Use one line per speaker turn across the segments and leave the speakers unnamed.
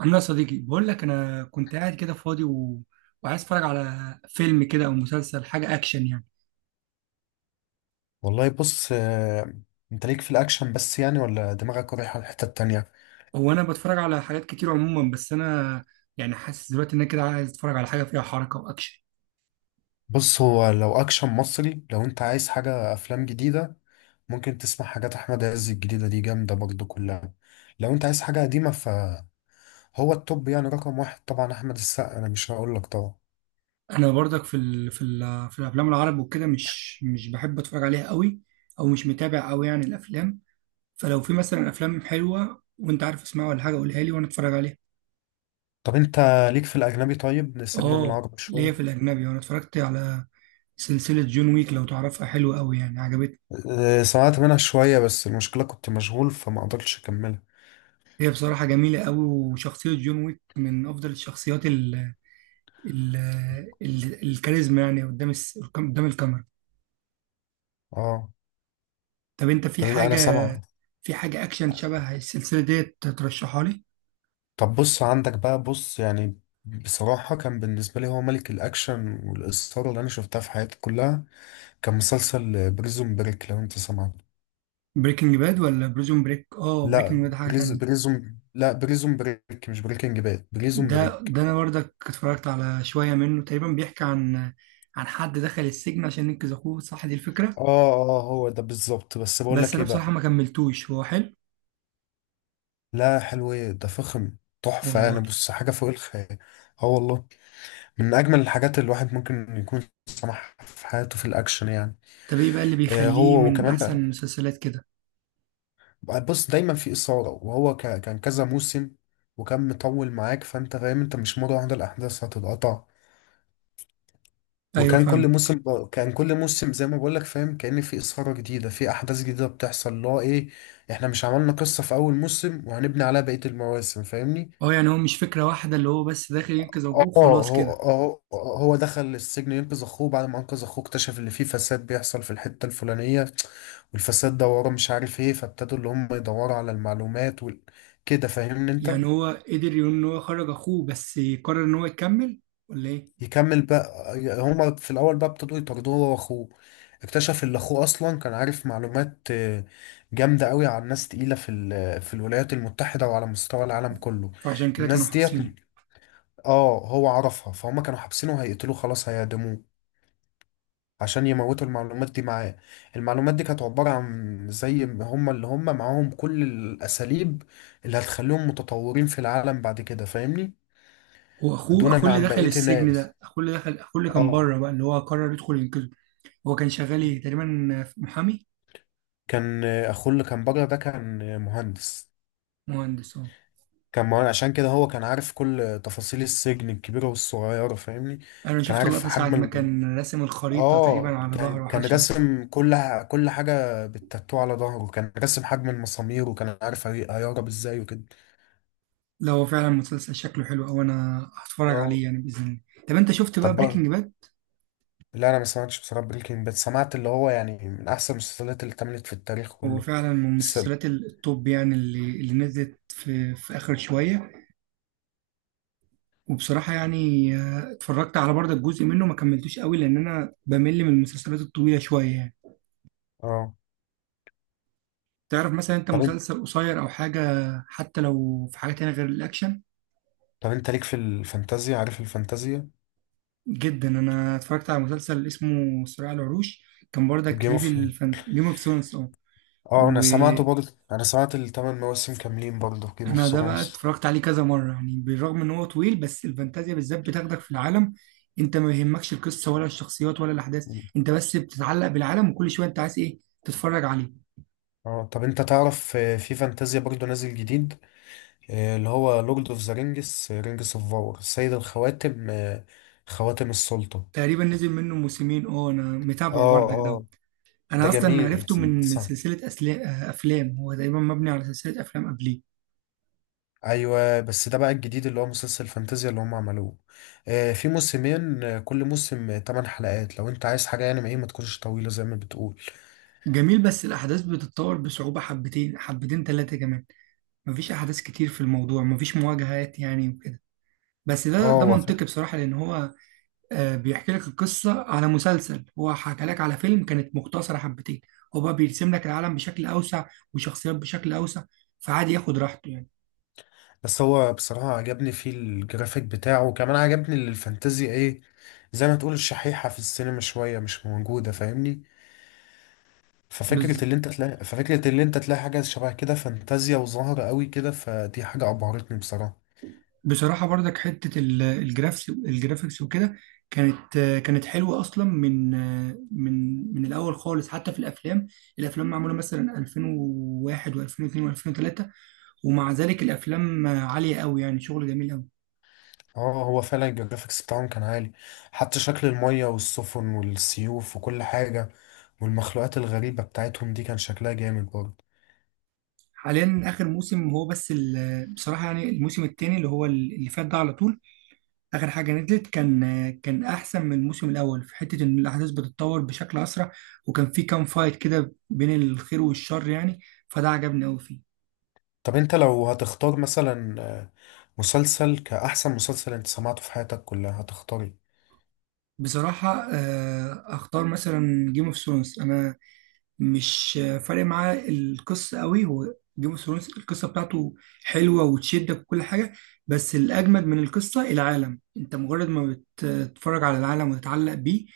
عامل ايه يا صديقي، بقول لك انا كنت قاعد كده فاضي وعايز اتفرج على فيلم كده او مسلسل، حاجه اكشن يعني.
والله بص آه، انت ليك في الاكشن بس يعني ولا دماغك رايحه الحته التانية؟
هو انا بتفرج على حاجات كتير عموما، بس انا يعني حاسس دلوقتي ان انا كده عايز اتفرج على حاجه فيها حركه واكشن.
بص، هو لو اكشن مصري، لو انت عايز حاجه افلام جديده، ممكن تسمع حاجات احمد عز الجديده دي، جامده برضه كلها. لو انت عايز حاجه قديمه فهو التوب يعني، رقم واحد طبعا احمد السقا، انا مش هقول لك طبعا.
انا برضك في الافلام العرب وكده مش بحب اتفرج عليها قوي، او مش متابع قوي يعني الافلام. فلو في مثلا افلام حلوه وانت عارف اسمها ولا حاجه قولها لي وانا اتفرج عليها.
طب انت ليك في الاجنبي؟ طيب نسيبنا من
اه،
العربي
ليا في
شويه.
الاجنبي، وانا اتفرجت على سلسله جون ويك، لو تعرفها حلوه قوي يعني، عجبتني.
آه، سمعت منها شويه بس المشكله كنت مشغول فما قدرتش اكملها.
هي بصراحة جميلة قوي، وشخصية جون ويك من أفضل الشخصيات ال ال ال الكاريزما يعني قدام قدام الكاميرا.
اه،
طب أنت في
طب انا
حاجة،
سامع.
في حاجة أكشن شبه السلسلة ديت ترشحها لي؟
طب بص، عندك بقى، بص يعني، بصراحة كان بالنسبة لي هو ملك الأكشن والإثارة اللي أنا شفتها في حياتي كلها. كان مسلسل بريزون بريك، لو أنت سمعت.
بريكنج باد ولا بريزون بريك؟ آه، بريكنج
لا
باد حاجة تانية.
بريزون، لا بريزون بريك، مش بريكنج باد، بريزون
ده
بريك.
ده أنا برضك اتفرجت على شوية منه، تقريبا بيحكي عن عن حد دخل السجن عشان ينقذ أخوه، صح دي الفكرة؟
آه آه، هو ده بالظبط، بس بقول
بس
لك
أنا
إيه
بصراحة
بقى.
ما كملتوش، هو حلو.
لا، حلو إيه ده، فخم، تحفة يعني.
والله.
بص، حاجة فوق الخيال. آه والله. من أجمل الحاجات اللي الواحد ممكن يكون سمعها في حياته في الأكشن يعني.
طب إيه بقى اللي
آه،
بيخليه
هو
من
وكمان
أحسن
بقى،
المسلسلات كده؟
بص دايما في إثارة. وهو كان كذا موسم، وكان مطول معاك، فأنت فاهم أنت مش مرة واحدة الأحداث هتتقطع.
أيوه
وكان كل
فاهم.
موسم كان كل موسم زي ما بقولك، فاهم، كأن في إثارة جديدة، في أحداث جديدة بتحصل، اللي هو إيه، إحنا مش عملنا قصة في أول موسم وهنبني عليها بقية المواسم، فاهمني؟
اه يعني هو مش فكرة واحدة اللي هو بس داخل ينقذ
اه،
أبوه وخلاص
هو
كده؟
هو هو دخل السجن ينقذ اخوه. بعد ما انقذ اخوه اكتشف ان في فساد بيحصل في الحتة الفلانية، والفساد ده وراه مش عارف ايه، فابتدوا اللي هم يدوروا على المعلومات كده، فاهمني انت.
يعني هو قدر يقول إن هو خرج أخوه بس قرر إن هو يكمل ولا إيه؟
يكمل بقى. هما في الاول بقى ابتدوا يطاردوه هو واخوه، اكتشف ان اخوه اصلا كان عارف معلومات جامده قوي عن ناس تقيله في الولايات المتحده وعلى مستوى العالم كله.
فعشان كده كانوا
الناس ديت،
حابسينه.
اه، هو عرفها، فهم كانوا حابسينه، هيقتلوه، خلاص هيعدموه عشان يموتوا المعلومات دي معاه. المعلومات دي كانت عبارة عن زي ما هم اللي هم معاهم كل الأساليب اللي هتخليهم متطورين في العالم بعد كده، فاهمني.
هو أخوه،
دونا
أخوه اللي
عن
دخل
بقية
السجن
الناس.
ده، أخوه اللي دخل، أخوه اللي كان
اه.
بره بقى اللي هو قرر يدخل ينقذه؟ هو كان شغال إيه تقريبا، في محامي؟
كان اخوه اللي كان بره ده كان مهندس.
مهندس، أه.
كان مهندس عشان كده هو كان عارف كل تفاصيل السجن الكبيرة والصغيرة، فاهمني.
أنا
كان
شفت
عارف
اللقطة ساعة
حجم
ما
ال...
كان راسم الخريطة تقريبا
اه،
على
كان
ظهره أو حاجة
كان
شبه كده.
راسم كل حاجة بالتاتو على ظهره، كان راسم حجم المسامير، وكان عارف هيهرب ازاي وكده.
لا هو فعلا مسلسل شكله حلو أوي، أنا هتفرج
اه،
عليه يعني بإذن الله. طب أنت شفت
طب
بقى
بقى.
بريكنج باد؟
لا، انا ما سمعتش بصراحة بريكنج باد، سمعت اللي هو يعني من احسن المسلسلات اللي اتعملت في التاريخ
هو
كله،
فعلا من
بس.
مسلسلات التوب يعني، اللي, اللي نزلت في, في آخر شوية. وبصراحة يعني اتفرجت على برضه جزء منه، ما كملتوش قوي لأن أنا بمل من المسلسلات الطويلة شوية يعني.
اه،
تعرف مثلا أنت
طب انت.
مسلسل قصير أو حاجة، حتى لو في حاجة تانية غير الأكشن.
طب انت ليك في الفانتازيا؟ عارف الفانتازيا.
جدا، أنا اتفرجت على مسلسل اسمه صراع العروش، كان برضك
جيم
ليه في
اوف.
جيم اوف ثرونز. اه،
اه، انا سمعته برضه، انا سمعت الثمان مواسم كاملين برضه في جيم اوف
انا ده بقى
ثرونز.
اتفرجت عليه كذا مره يعني، بالرغم ان هو طويل، بس الفانتازيا بالذات بتاخدك في العالم. انت ما يهمكش القصه ولا الشخصيات ولا الاحداث، انت بس بتتعلق بالعالم، وكل شويه انت عايز ايه تتفرج عليه.
اه، طب انت تعرف في فانتازيا برضه نازل جديد؟ اللي هو لورد اوف ذا رينجز، رينجز اوف باور، سيد الخواتم، خواتم السلطة.
تقريبا نزل منه موسمين، اه انا متابعه
اه
برضك دوت.
اه،
انا
ده
اصلا
جميل.
عرفته من من
صح.
سلسله أسلا- آه، افلام، هو تقريبا مبني على سلسله افلام قبليه.
ايوه، بس ده بقى الجديد اللي هو مسلسل فانتازيا اللي هم عملوه. آه، في موسمين، كل موسم 8 حلقات، لو انت عايز حاجة يعني ما ايه ما تكونش طويلة زي ما بتقول.
جميل، بس الاحداث بتتطور بصعوبه حبتين، حبتين ثلاثه كمان. مفيش احداث كتير في الموضوع، مفيش مواجهات يعني وكده. بس ده
اه،
منطقي بصراحه، لان هو بيحكي لك القصة على مسلسل، هو حكى لك على فيلم كانت مختصرة حبتين. هو بقى بيرسم لك العالم بشكل أوسع، وشخصيات بشكل أوسع، فعادي ياخد راحته يعني.
بس هو بصراحة عجبني فيه الجرافيك بتاعه، وكمان عجبني اللي الفانتازي، ايه، زي ما تقول الشحيحة في السينما شوية مش موجودة، فاهمني.
بز...
ففكرة اللي انت تلاقي حاجة شبه كده فانتازيا وظاهرة قوي كده، فدي حاجة أبهرتني بصراحة.
بصراحة برضك حتة ال- الجرافس الجرافيكس وكده كانت كانت حلوة أصلا من من الأول خالص، حتى في الأفلام. الأفلام معمولة مثلا 2001 و2002 و2003، ومع ذلك الأفلام عالية أوي يعني، شغل جميل أوي.
اه، هو فعلا الجرافيكس بتاعهم كان عالي، حتى شكل المية والسفن والسيوف وكل حاجة، والمخلوقات الغريبة بتاعتهم دي كان شكلها جامد برضه.
حاليا اخر موسم هو بس بصراحه يعني الموسم الثاني اللي هو اللي فات ده، على طول اخر حاجه نزلت، كان كان احسن من الموسم الاول في حته ان الاحداث بتتطور بشكل اسرع، وكان في كام فايت كده بين الخير والشر يعني، فده عجبني قوي فيه.
طب انت لو هتختار مثلا مسلسل كأحسن مسلسل انت سمعته في حياتك كلها، هتختار ايه؟
بصراحه اختار مثلا جيم اوف ثرونز، انا مش فارق معايا القصه قوي، هو جيم اوف ثرونز القصه بتاعته حلوه وتشدك وكل حاجه، بس الاجمد من القصه العالم. انت مجرد ما تتفرج على العالم وتتعلق بيه،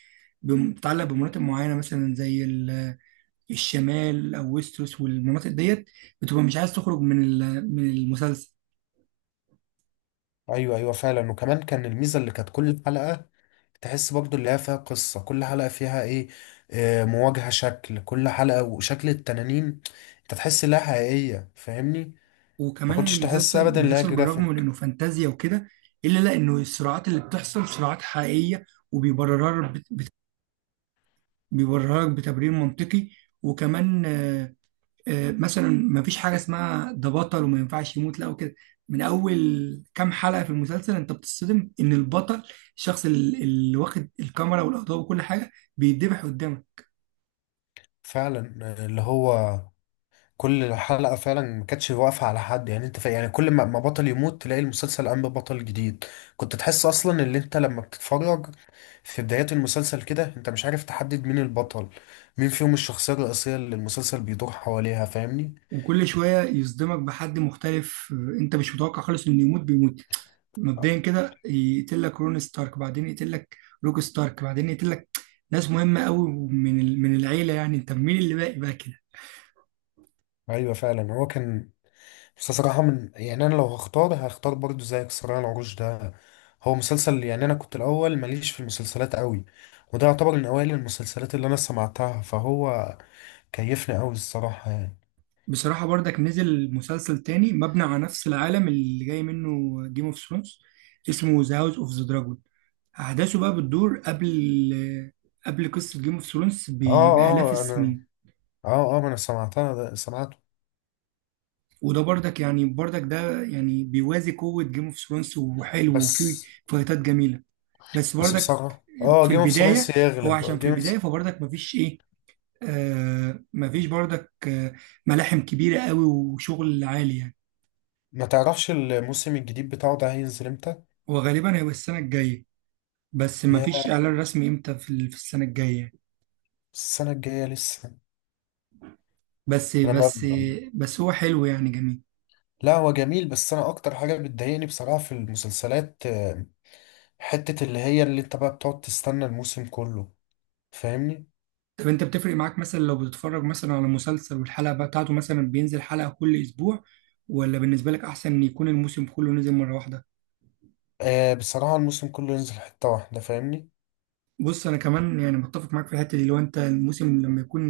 بتتعلق بمناطق معينة مثلا زي الشمال أو ويستروس والمناطق ديت، بتبقى مش عايز تخرج من من المسلسل.
ايوه ايوه، فعلا. وكمان كان الميزه اللي كانت كل حلقه تحس برضو اللي هي فيها قصه، كل حلقه فيها ايه، مواجهه، شكل كل حلقه وشكل التنانين، انت تحس انها حقيقيه، فاهمني. ما
وكمان
كنتش تحس
المسلسل،
ابدا ان هي
بالرغم من
جرافيك.
إنه فانتازيا وكده، إلا لا إنه الصراعات اللي بتحصل صراعات حقيقية، وبيبررها بيبررها بتبرير منطقي. وكمان مثلا ما فيش حاجه اسمها ده بطل وما ينفعش يموت لا وكده. من اول كام حلقه في المسلسل انت بتصدم ان البطل، الشخص اللي واخد الكاميرا والاضواء وكل حاجه بيتذبح قدامك.
فعلا، اللي هو كل حلقه فعلا ما كانتش واقفه على حد، يعني يعني كل ما بطل يموت تلاقي المسلسل قام ببطل جديد. كنت تحس اصلا ان انت لما بتتفرج في بدايات المسلسل كده انت مش عارف تحدد مين البطل، مين فيهم الشخصية الرئيسية اللي المسلسل بيدور حواليها، فاهمني.
وكل شويه يصدمك بحد مختلف انت مش متوقع خالص انه يموت بيموت. مبدئيا كده يقتل لك رون ستارك، بعدين يقتل لك روك ستارك، بعدين يقتل لك ناس مهمه قوي من من العيله، يعني انت مين اللي باقي بقى كده.
ايوه فعلا، هو كان. بس صراحة، يعني انا لو هختار برضو زيك صراع العروش ده. هو مسلسل يعني، انا كنت الاول ماليش في المسلسلات قوي، وده يعتبر من اوائل المسلسلات اللي انا سمعتها، فهو كيفني قوي الصراحة يعني.
بصراحة برضك نزل مسلسل تاني مبني على نفس العالم اللي جاي منه جيم اوف ثرونز، اسمه ذا هاوس اوف ذا دراجون. أحداثه بقى بتدور قبل، قبل قصة جيم اوف ثرونز
اه
بآلاف
اه
السنين.
اه اه، ما انا سمعتها، ده سمعته.
وده برضك يعني، برضك ده يعني بيوازي قوة جيم اوف ثرونز، وحلو
بس
وفيه فايتات جميلة، بس
بس
برضك
بصراحة،
في
جيم اوف ثرونز
البداية، هو
يغلب
عشان في
جيم
البداية
اوف.
فبرضك مفيش إيه، آه مفيش برضك آه ملاحم كبيرة قوي وشغل عالي يعني.
ما تعرفش الموسم الجديد بتاعه ده هينزل امتى؟
هو غالبا هيبقى السنة الجاية، بس
يا،
مفيش اعلان رسمي امتى، في في السنه الجايه.
السنة الجاية لسه،
بس
انا ما...
بس بس هو حلو يعني جميل.
لا، هو جميل، بس انا اكتر حاجة بتضايقني بصراحة في المسلسلات حتة اللي هي اللي انت بقى بتقعد تستنى الموسم كله، فاهمني.
طب انت بتفرق معاك مثلا لو بتتفرج مثلا على مسلسل والحلقه بقى بتاعته مثلا بينزل حلقه كل اسبوع، ولا بالنسبه لك احسن ان يكون الموسم كله نزل مره واحده؟
آه، بصراحة الموسم كله ينزل حتة واحدة، فاهمني.
بص انا كمان يعني متفق معاك في الحته دي، لو انت الموسم لما يكون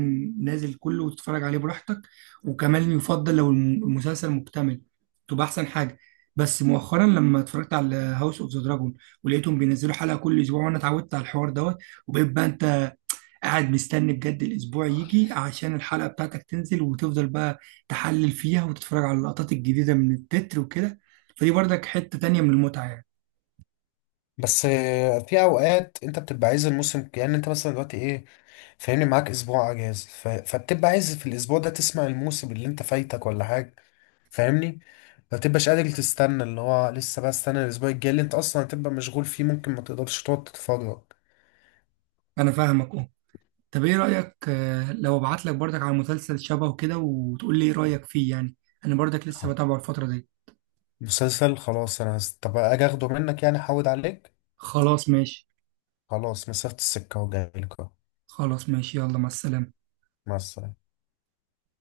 نازل كله وتتفرج عليه براحتك، وكمان يفضل لو المسلسل مكتمل تبقى احسن حاجه. بس مؤخرا لما اتفرجت على هاوس اوف ذا دراجون، ولقيتهم بينزلوا حلقه كل اسبوع، وانا اتعودت على الحوار دوت، وبقيت بقى انت قاعد مستني بجد الاسبوع يجي عشان الحلقه بتاعتك تنزل، وتفضل بقى تحلل فيها وتتفرج على اللقطات الجديده من التتر وكده، فدي برضك حته تانيه من المتعه يعني.
بس في اوقات انت بتبقى عايز الموسم، يعني انت مثلا دلوقتي ايه، فاهمني، معاك اسبوع اجازة فبتبقى عايز في الاسبوع ده تسمع الموسم اللي انت فايتك ولا حاجة، فاهمني، ما تبقاش قادر تستنى، اللي هو لسه بقى استنى الاسبوع الجاي اللي انت اصلا هتبقى مشغول فيه ممكن ما تقدرش تقعد تتفرج.
انا فاهمك. طب ايه رأيك لو ابعت لك برضك على مسلسل شبهه كده وتقول لي ايه رأيك فيه يعني، انا برضك لسه
خلاص.
بتابعه الفترة دي.
مسلسل خلاص، انا طب اجي اخده منك يعني، احود عليك.
خلاص ماشي.
خلاص، مسافة السكة وجايلك اهو.
خلاص ماشي، يلا مع السلامة.
مع السلامة.